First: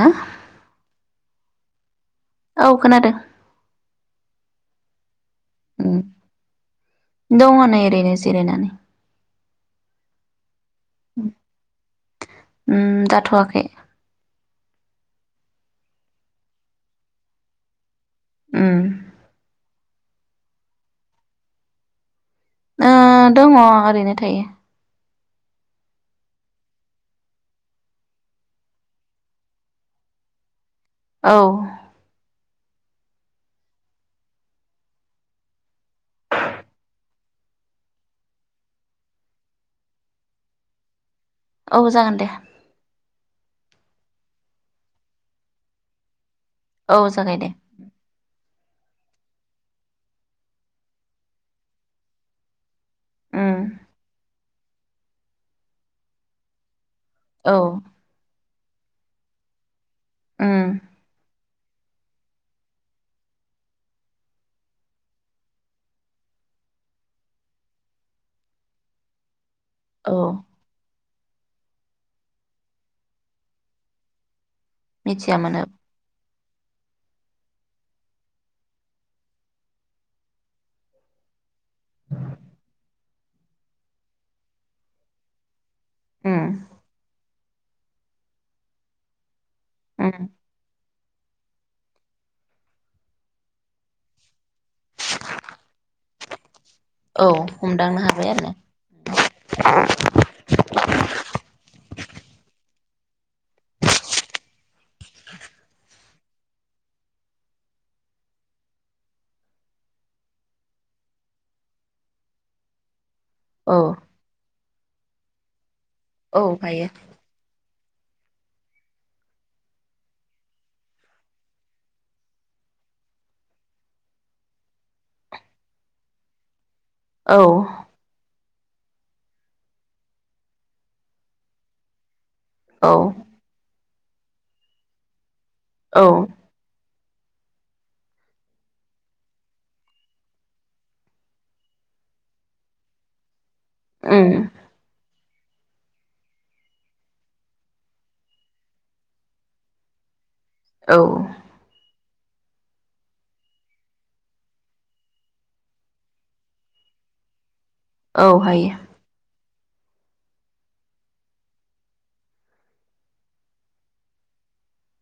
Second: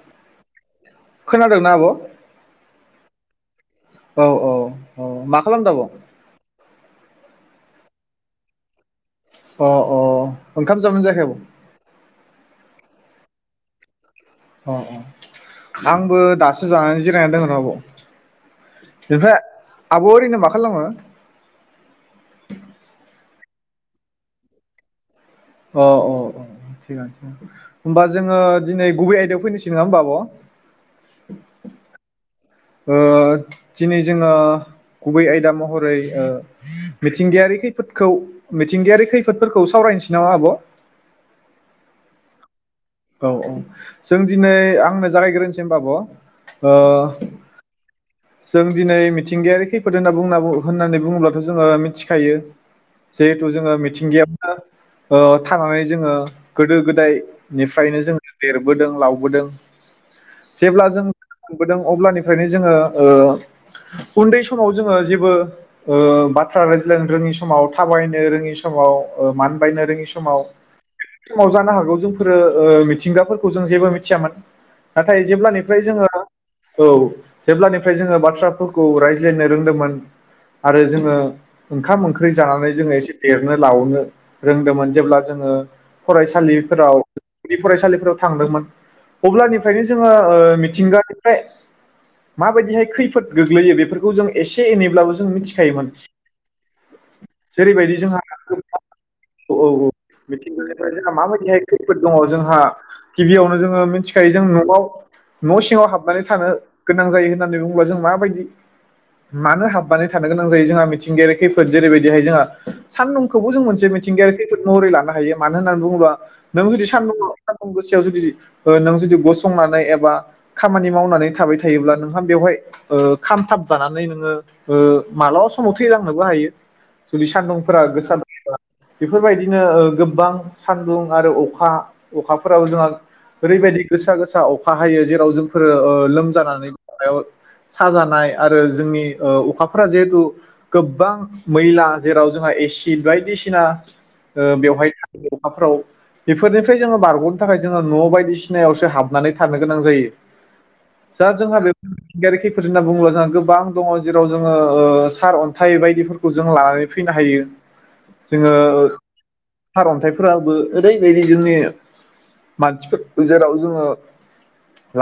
हा खोनादोंना आब औ खोनादो। औ औ औ मा खालाम दो आब दङ नै एरैनो जिरिनानै अ अ ओंखाम जाबाय ना जायाखै आब उम जाथवाखै अ अ आंबो दासो जानानै जिरायनानै दङर आब उम बेफा आब ओरैनो मा खालामो ओ दङ ओरैनो थायो। अ अ अ थिगानो होनोमबा जोङो दिनै गुबै आयदायाव फैनोसै नङा होमबा आब औ ओ दिनै जोङो गुबै आयदा महरै ओ मिथिंगायारि खैफोदखौ मिथिंगायारि खैफोदफोरखौ सावरायनोसै नामा आब औ जागोन दे औ औ जों दिनै आंनो जागायग्रोसै होनबा आब औ ओ जागाय दे जों दिनै मिथिंगायारि खैफोद होनना बुंना बुंनाहोननानै बुङोब्लाथ जोङो मिथिखायो। उम जिहेथु जोङो मिथिंगाया [unintelligible] थानानै जोङो गोदो गोद औ दायनिफ्रायनो जोङो देरबोदों लावबोदों उम जेब्ला जों खुंबोदों अब्लानिफ्रायनो जोङो ओ उन्दै समाव जोङो जेबो ओ बाथ्रा रायज्लायनो रोङि समाव थाबायनो रोङि समाव ओ मानो बायनो रोङि औ समाव समाव जानो हागौ जोंफोरो ओ मिथिंगाफोरखौ जों जेबो मिथियामोन। नाथाय मिथियामोन औ जेब्लानिफ्राय जोङो औ जेब्लानि फ्राय जोङो बाथ्राफोरखौ रायज्लायनो रोंदोंमोन आरो जोङो ओंखाम ओंख्रि जानानै जोङो एसे देरनो लावनो रोंदोंमोन जेब्ला जोङो उम फरायसालिफोराव गुदि फरायसालिफोराव थांदोंमोन अब्लानि नो जोङो उम मिथिंगानि [inaudible] मा बायदिहाय खैफोद गोलैयो बेफोरखौ जों एसे एनैब्लाबो जों मिथिखायोमोन औ जेरैबायदि हमदांनो जोंहा हाबाय आरो ना औ औ मिगफ्राय जोंहा माबायदिहाय खैफोद दङ जोंहा गिबियावनो जोङो मिथिखायो जों नआव न सिङाव हाब माने थानो गोनां जायो होन होननानै बुङोबा जों माबायदि मानो हाबनानै थानो गोनां जायो जोंहा मिथिंगायारि खैफोद जेरैबायदिहाय जोंहा सान नुंखौबो जों औ मोनसे मिथिंगायारि [unintelligible] महरै लानो हायो मानो होन होननानै बुंङोबा औ नों हायो जुदि सान्दुं गोस जुदि नों जुदि गसंनानै एबा खामानि मावनानै थाबाय थायोब्ला नोंहा बेवहाय ओ खामथाब जानानै नोङो ओ मालाबा समाव थैलांनोबो हायो जुदि औ सान्दुंफोरा गोसा [unintelligible] बेफोरबायदिनो गोबां सानदुं आरो अखा अखाफोराब जोंहा औ ओरैबायदि गोसा गोसा अखा हायो जेराव जों फोरो ओ औ लोमजानानै साजानाय आरो जोंनि ओ अखाफोरा जिहेथु गोबां मैला जेराव जोंहा एसिड बायदिसि ना उम ओ बेवहाय अखाफ्राव बेफोरनिफ्राय जोङो बारगनो थाखाय जोङो न बायदिसिनायावसो हाबनानै थानो गोनां जायो औ दा जोंहा बेफो मिथिंगायारि खैफोद होनना बुङोब्ला जोंहा गोबां दङ जेराव जोङो ओ सार अन्थाइ बायदिफोरखौ जों लानानै फैनो हायो औ हायो सारन्थाइफोराबो ओरैबायदि जोंनि मानसिफोर जेराव जोङो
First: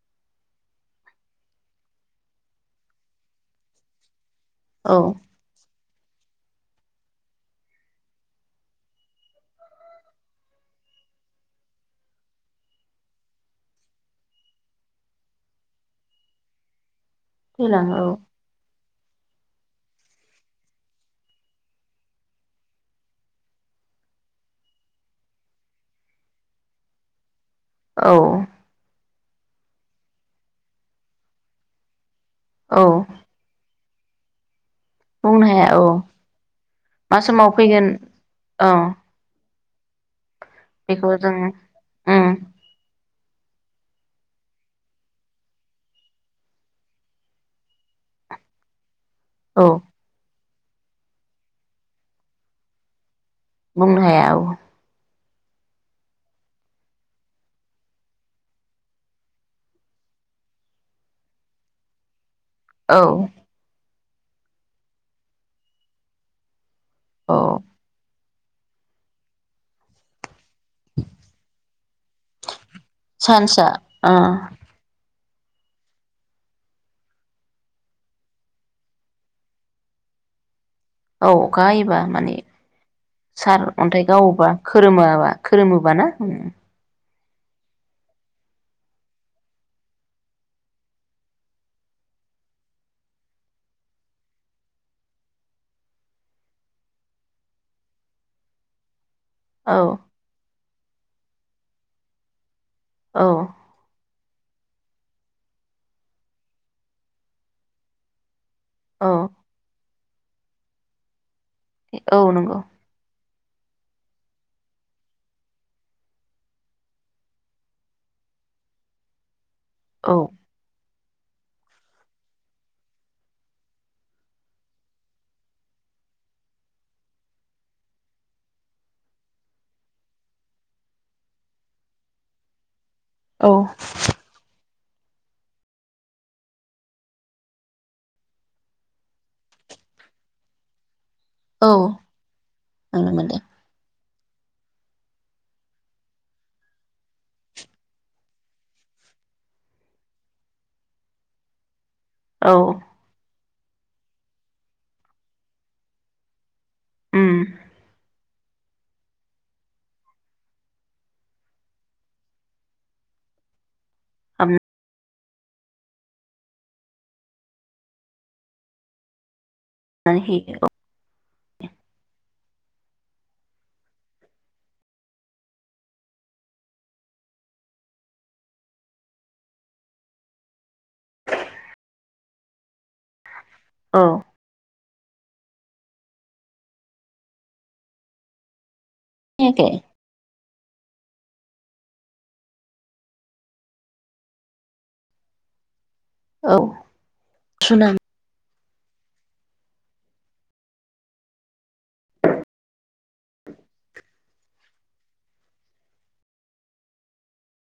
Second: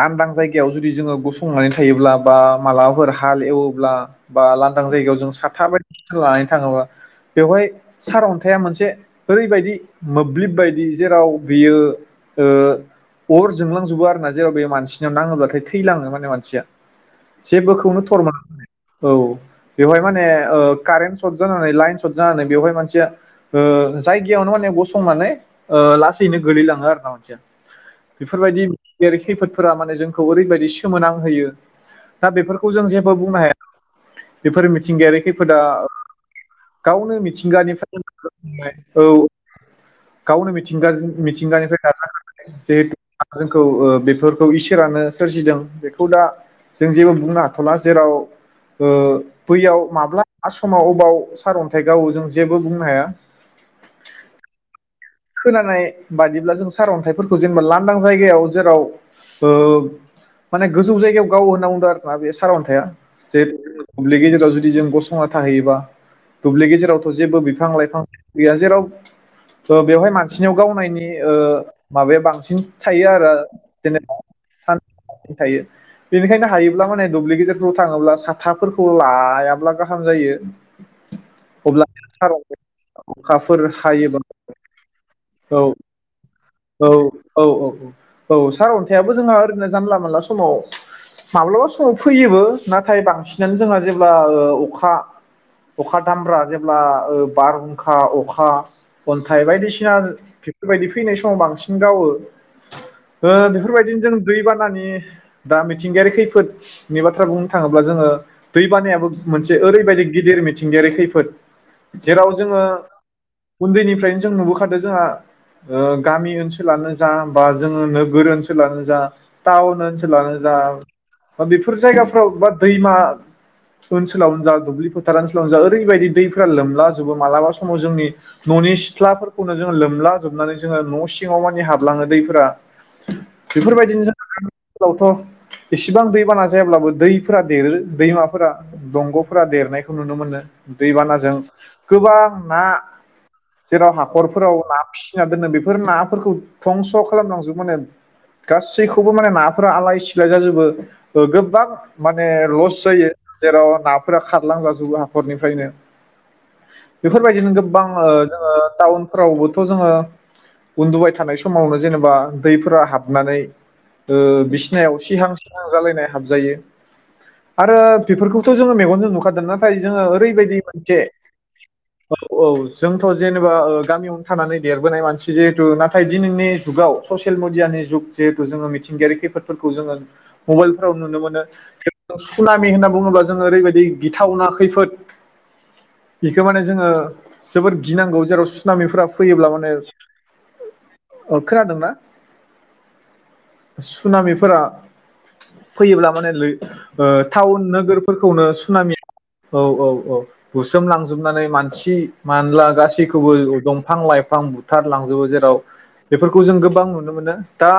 लांदां जायगायाव जुदि जोङो गस संनानै थायोब्ला बा मालाबाफोर हाल एवोब्ला बा लांदां औ जायगायाव जों साथा बायदि लानानै थाङोबा बेवहाय सारअन्थाया मोनसे ओरैबायदि मोब्लिब बायदि जेराव बेयो ओ अर जोंलांजोबो आरो ना जेराव बे मानसिनियाव नाङोब्लाथाय थैलाङो मा ने मानसिया थैलाङो जेबोखौनो थरमोना औ बेवहाय माने ओ कारेन्ट सर्ट जानानै लाइन सर्ट जानानै बेवहाय मानसिया ओ जायगायावनो माने गसंनानै ओ लासैनो गोलैलाङो आरो ना मानसिया औ औ बेफोरबायदि मिथिंगायारि खैफोफोरा माने जोंखौ ओरैबायदि सि सोमोनां होयो दा बेफोरखौ औ जों जेबो बुंनो हाया बेफोर मि मिथिंगायारि बुंनो खैफोदा हाया औ मा गावनो समाव फैगोन मिथिंगानिफ्राय मोन्नाय औ गावनो मिथिंगाजों बेखौ जों मिथिंगानिफ्राय उम दाजाबनानै जिहेथु आ जोंखौ बेफोरखौ इसोरानो सोरजिदों बेखौ दा जों जेबो बुंनो हाथला जेराव ओ औ बैयाव माब्ला आसामाव अबाव सारअन्थाइ गावो जों जेबो बुंनो हाया बुंनो हाया औ खोनानाय बादिब्ला जों सारअन्थाइफोरखौ जेनेबा लांदां जायगायाव जेराव ओ माने गोजौ जायगायाव गावो होना बुंदों आरोना बेस सारअन्थाइआ औ जेथ दुब्लि गेजेराव जुदि जों गसंना थाहैबा दुब्लि गेजे रावथ औ जेबो बिफां लाइफां गैया जेराव ओ बेवहाय मान सिनियाव गावनायनि ओ माबाया बांसिन थायो आरो सान्सआ ओ जेनेबा सान थायो बेनिखायनो हायोब्ला माने दुब्लि गेजेरफोराव थाङोब्ला साथाफोरखौ लायाब्ला गाहाम जायो औ अखा अब्ला हायोबा सार माने अखाफोर सार अन्थाइ हायोबा गावोबा खोरोमाबा औ खोरोमोबा ना औ औ औ औ औ सारअन्थाइआबो जोंहा ओरैनो जानला मोनला समाव माब्लाबा समाव फैयोबो नाथाय बांसिनानो जोंहा जेब्ला अखा अखा दामब्रा जेब्ला बारहुंखा अखा अन्थाइ औ बायदिसिना बेबायदि फैनाय समाव बांसिन गावो। औ ओ बेफोरबायदिनो जों दैबानानि दा मिथिंगायारि खैफोदनि बाथ्रा बुंनो थाङोब्ला जोङो दैबानायाबो औ मोनसे ओरैबायदि गिदिर मिथिंगायारि खैफोद। औ जेराव नंगौ जोङो उन्दैनिफ्रायनो जों नुबोखादों जोंहा गामि ओनसोलानो जा बा जोङो नोगोर ओनसोलानो जा टाउन औ ओनसोलानो जा बा बेफोर जायगाफ्राव बा दैमा ओनसोलावनो जा दुब्लि फोथार ओनसोलावनो जा ओरैबायदि दैफोरा लोमलाजोबो मालाबा समाव जोंनि ननि सिथ्लाफोरखौनो जोङो लोमला जोबनानै जोङो न सिङाव मानि हाबलाङो दैफोरा औ बेफोरबायदिनो इसेबां दैबाना जायाब्लाबो दैफोरा देरो दैमाफोरा दंगफोरा देरनायखौ नुनो मोनो दै बाना जों नुनो गोबां ना मोनदों जेराव हाखरफोराव ना फिसिना दोनो बेफोर नाफोरखौ धंस खालामलांजोबोनो गासैखौबो माने नाफोरा आलाय सिलाय जाजोबो गोबां माने औ लस जायो। जेराव नाफोरा खारलां जाजोबो हाखरनिफ्रायनो। उम बेफोरबायदिनो गोबबां ओ जोङो टाउनफोरावबोथ जोङो उन्दुबाय थानाय समावनो जेनोबा दैफोरा हाबनानै ओ हाबनानै बिसिनायाव सिहां सिहां जालायनाय हाबजायो आरो बेफोरखौथ जोङो मेगनजों नुखादोना। नाथाय जोङो होयो ओरैबायदि मोनसे औ औ जों जेनेबा ओ गामियावनो थानानै देरबोनाय मानसि जिहेतु नाथाय दिनैनि जुगाव ससियेल मडियानि जुग जिहेतु जोङो मिथिंगायारि खैफोदफोरखौ जोङो मबाइल फोराव नुनो मोनो सुनामि होनना‌। बुङोब्ला जोङो ओरैबायदि औ गिथावना खैफोद इखो माने जोङो जोबोद गिनांगौ जेराव सुनामिफोरा फैयोब्ला खोनायाखै माने अ खोनादोंना सुनामिफोरा फैयोब्ला माने लै औ ओ टाउन सुनामि नोगोरफोरखौनो सु सुनामि औ औ औ बुसोम लांजोबनानै मानसि मानला गासैखौबो दंफां लाइफां बुथार लांजोबो जेराव बेफोरखौ जों गोबां नुनो मोनो दा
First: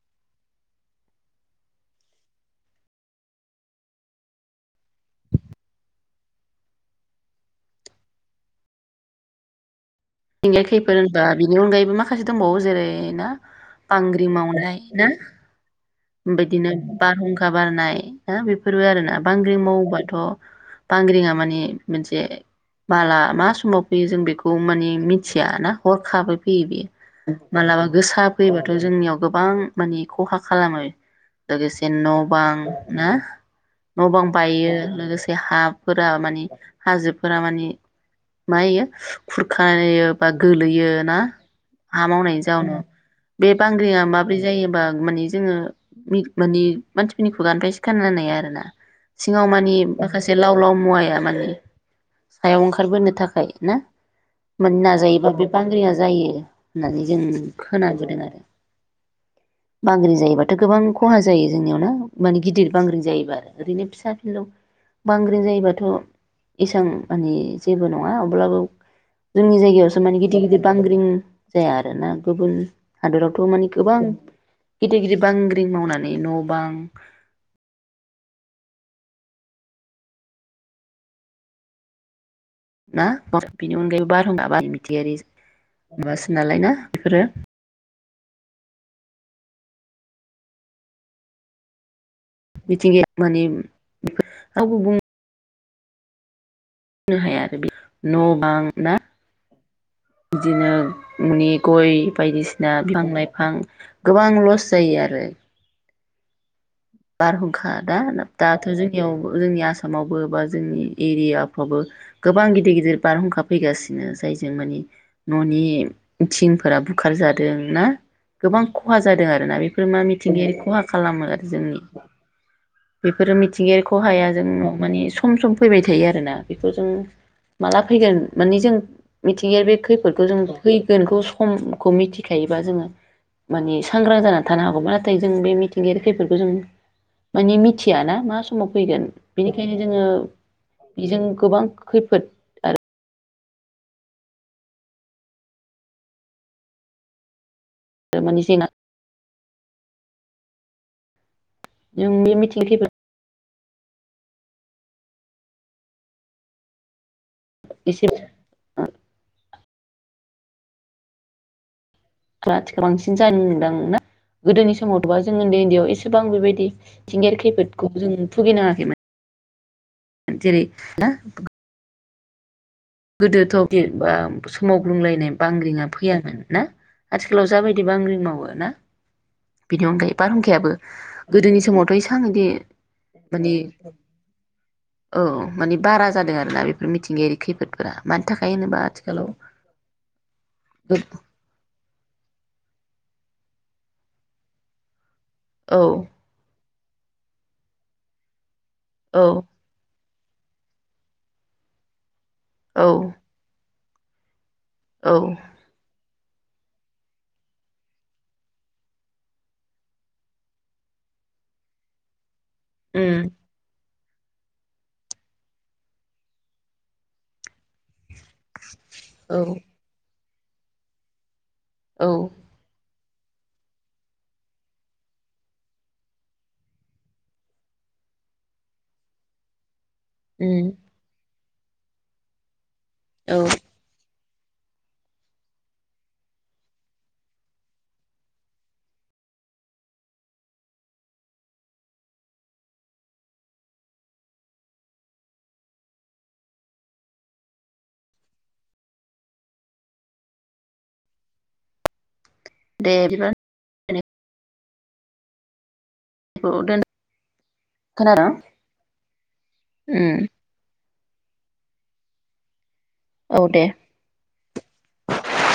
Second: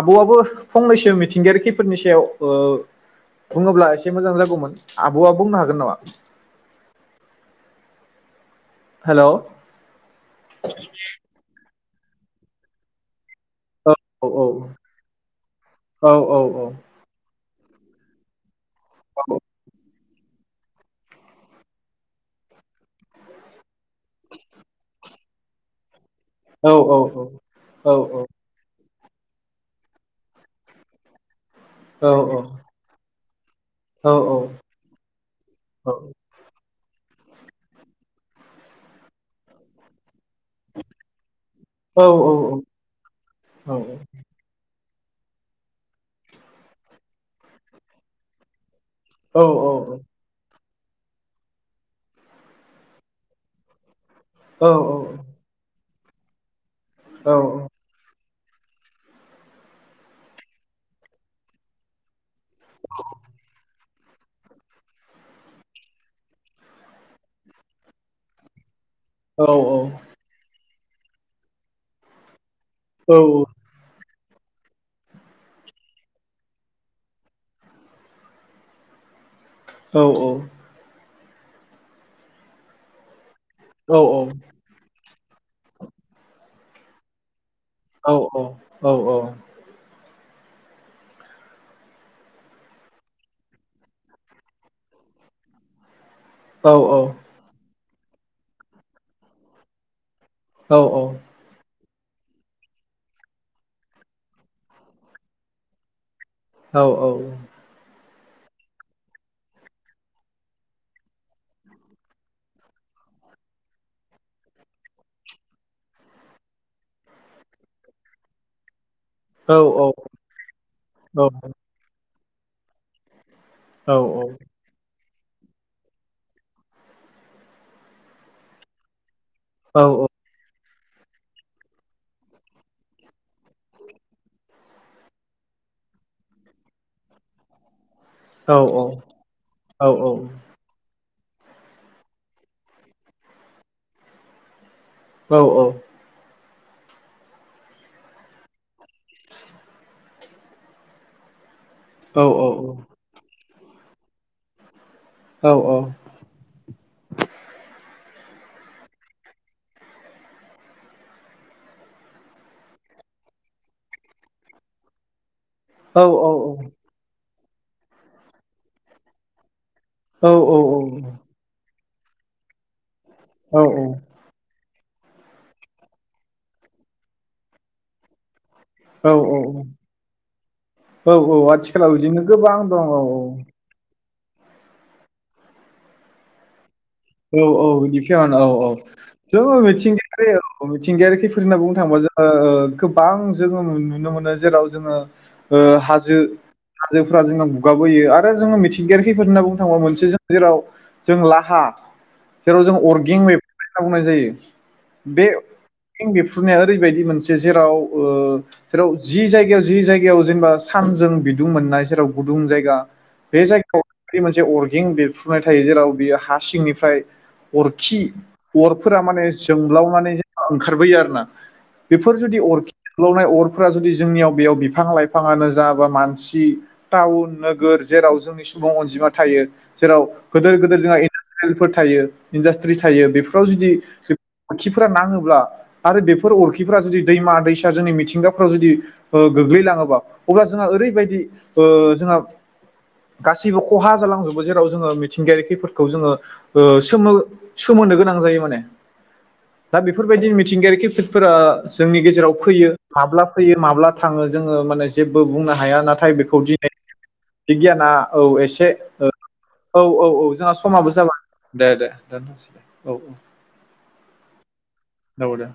आबआबो फंनैसो मिथिंगायारि खैफोदनि सायाव ओ बुङोब्ला एसे मोजां जागौमोन आबआ बुंनो हागोन नामा? हेलौ थिंगायारि खैफोर होनबा बिनि अनगायैबो मा खासे दंबावो जेरै ना औ बांग्रि मावनाय ना? औ उम बिदिनो बारहुं खा बारनाय ना बेफो फोरबो आरो ना बांग्रि मावोबा थ' बांग्रिङा माने मोनसे माला मा समाव फैयो जों बेखौ मानि मिथिया ना हर खाबै फैयो बेयो औ मालाबा गोसा फैयोबाथ' जोंनियाव गोबां मानि खहा खालामो। लोगोसे औ न' बां ना? न' औ बां औ बायो लोगोसे हाफोरा मानि हाजोफोरा मानि मा इयो खुरखायो बा गोलैयो ना? हा मावनायनि जाउनाव बे बांग्रिया माब्रै जायो हमबा मानि जोङो मिक मानि मानसिफोरनि खुगानफ्रायसो खोनानाय आरो ना सिङाव मानि माखासे लाव लाव मुवाया माने सायाव ओंखारबोनो थाखाय ना? मोननाजायोबा बे बांग्रिया जायो। होननानै जों खोनाबोदों आरो। बांग्रिं जायोबा थ' गोबां खहा जायो जोंनियाव ना? माने गिदिर बांग्रिं जायोबा आरो ओरैनो फिस फिसा फिलौ बांग्रिं जायोबाथ' इसां माने जेबो नङा अब्लाबो जोंनि जायगायावसो माने गिदिर गिदिर बांग्रिं जाया आरोना गुबुन हादरावथ' माने गोबां गिदिद गिदिद बांग्रिं मावनानै न' बां औ औ ना? [unintelligible] बिनि औ अनगायैबो औ बार [unintelligible] माबासो नालाय ना बेफोरो। औ औ औ औ मिथिंगाया माने [unintelligible] बुं [unintelligible] हाया आरो बि न बां ना? बिदिनो न'नि गय बायदिसिना बिफां लाइफां गोबां लस जायो आरो। बारहुंखा दा न दाथ जोंनियाव जोंनि आसामावबो बा जोंनि एरियाफ्रावबो गोबां गिदिर गिदिर बारहुंखा फैगासिनो जायजों माने न'नि थिंफोरा बुखारजादों ना? गोबां ख खहा जादों आरोना बेफोर मा मिथिंगायारि खहा खालामो आरो जोंनि। फोर मिथिंगायारि खहाया जोंनाव माने सम सम फैबाय थायो आरोना बेखौ जों माला फैगोन माने जों मिथिंगाया बे खैफदखौ जों फैगोनखौ समखौ मिथिखायोबा जोङो माने सांग्रां जाना थानो हागौमोन नाथाय जों बे मिथिंगायारि खैफोदखौ जों माने मि थियाना मा समाव फैगोन बिनिखायनो जोङो बिजों गोबां खैफोद आरो औ औ [unintelligible] जों बे मिथिं [unintelligible] खैफोद औ औ [unintelligible] आथि खालाव बांसिन जायो ओनदां ना? गोदोनि समावबा जों उन्दै उन्दैयाव एसेबां बेबायदि थिंगायारि खै खैफोदखौ जों भुगिनाङा खैमोन। जेरै ना। गोदोथ' औ [unintelligible] मावगुं लायनाय बांग्रिंआ फैयामोन ना आथिखालाव जाबायदि बांग्रिं मावो ना। औ औ बेनि अनगायै बारहुंखायाबो गोदोनि आथिखालाव समावथ' एसां बिदिनो इदि गोबां दं औ माने औ औ माने बारा जादों आरोना बे बेफोर मिथिंगायारि औ खैफद औ औ जों मिथिंगायारि खैफोद होनना बुंनो थांङोबा जों ओ ओ गोबां जोङो नुनो मोनो जेराव जोङो ओ औ हाजो हाजोफ्रा जोंनाव गुगाबोयो आरो जो मिथिं मिथिंगायारि खौफोद औ होनना बुंनो थांबा मोनसे जों जेराव जों लाहा जेराव जों औ अरगें बे खावनाय जायो औ बे बिरफ्रुनाया ओरैबायदि मोनसे जेराव ओ जेराव जि जायगायाव जि जायगायाव जेनेबा सानजों बिदुं मोननाय जेराव गु दुं जायगा उम बे जायगायाव फ्रि मोनसे अरगें बेरफ्रुनाय थायो जेराव बेयो हा सिंनि ओमफ्राय अरखि अरफोरा माने औ जोंब्लावनानै ओंखारबोयो आरो ना औ बेफोर जुदि अरखि जोंब्लावनाय अरफोरा जुदि जोंनियाव बेयाव बिफां- लाइफाङानो जा बा मानसि टाउन नोगोर जेराव जोंनि सुबुं अनजिमा थायो। जेराव गोदोर उम गोदोर जोंहा फोर थायो इदासथि [unintelligible] थायो औ बेफोराव जुदि अरखिफोरा नाङोब्ला आरो बेफोर अरखिफोरा जुदि दैमा दैसा जोंनि मिथिंगाफोराव जुदि गोग्लैलाङोबा अब्ला जोंहा ओरैबायदि ओ जोंहा गासैबो खहा जालांजोबो जेराव जोङो मिथिंगायारि खैफोरखौ जोङो ओ सोमो-सोमोन्दो गोनां जायो माने दा बेफोरबायदि मिथिंगायारि खैफोदफोरा जोंनि गेजेराव फैयो दे माब्ला बिदिबा फैयो माब्ला थाङो जोङो माने जेबो बुंनो हाया ना थाय बेखौ दिनै दोन बिगियाना औ खोनादों एसे औ औ उम औ जोंहा समाबो जाबाय दे दे दोनथनो सै औ दे औ दे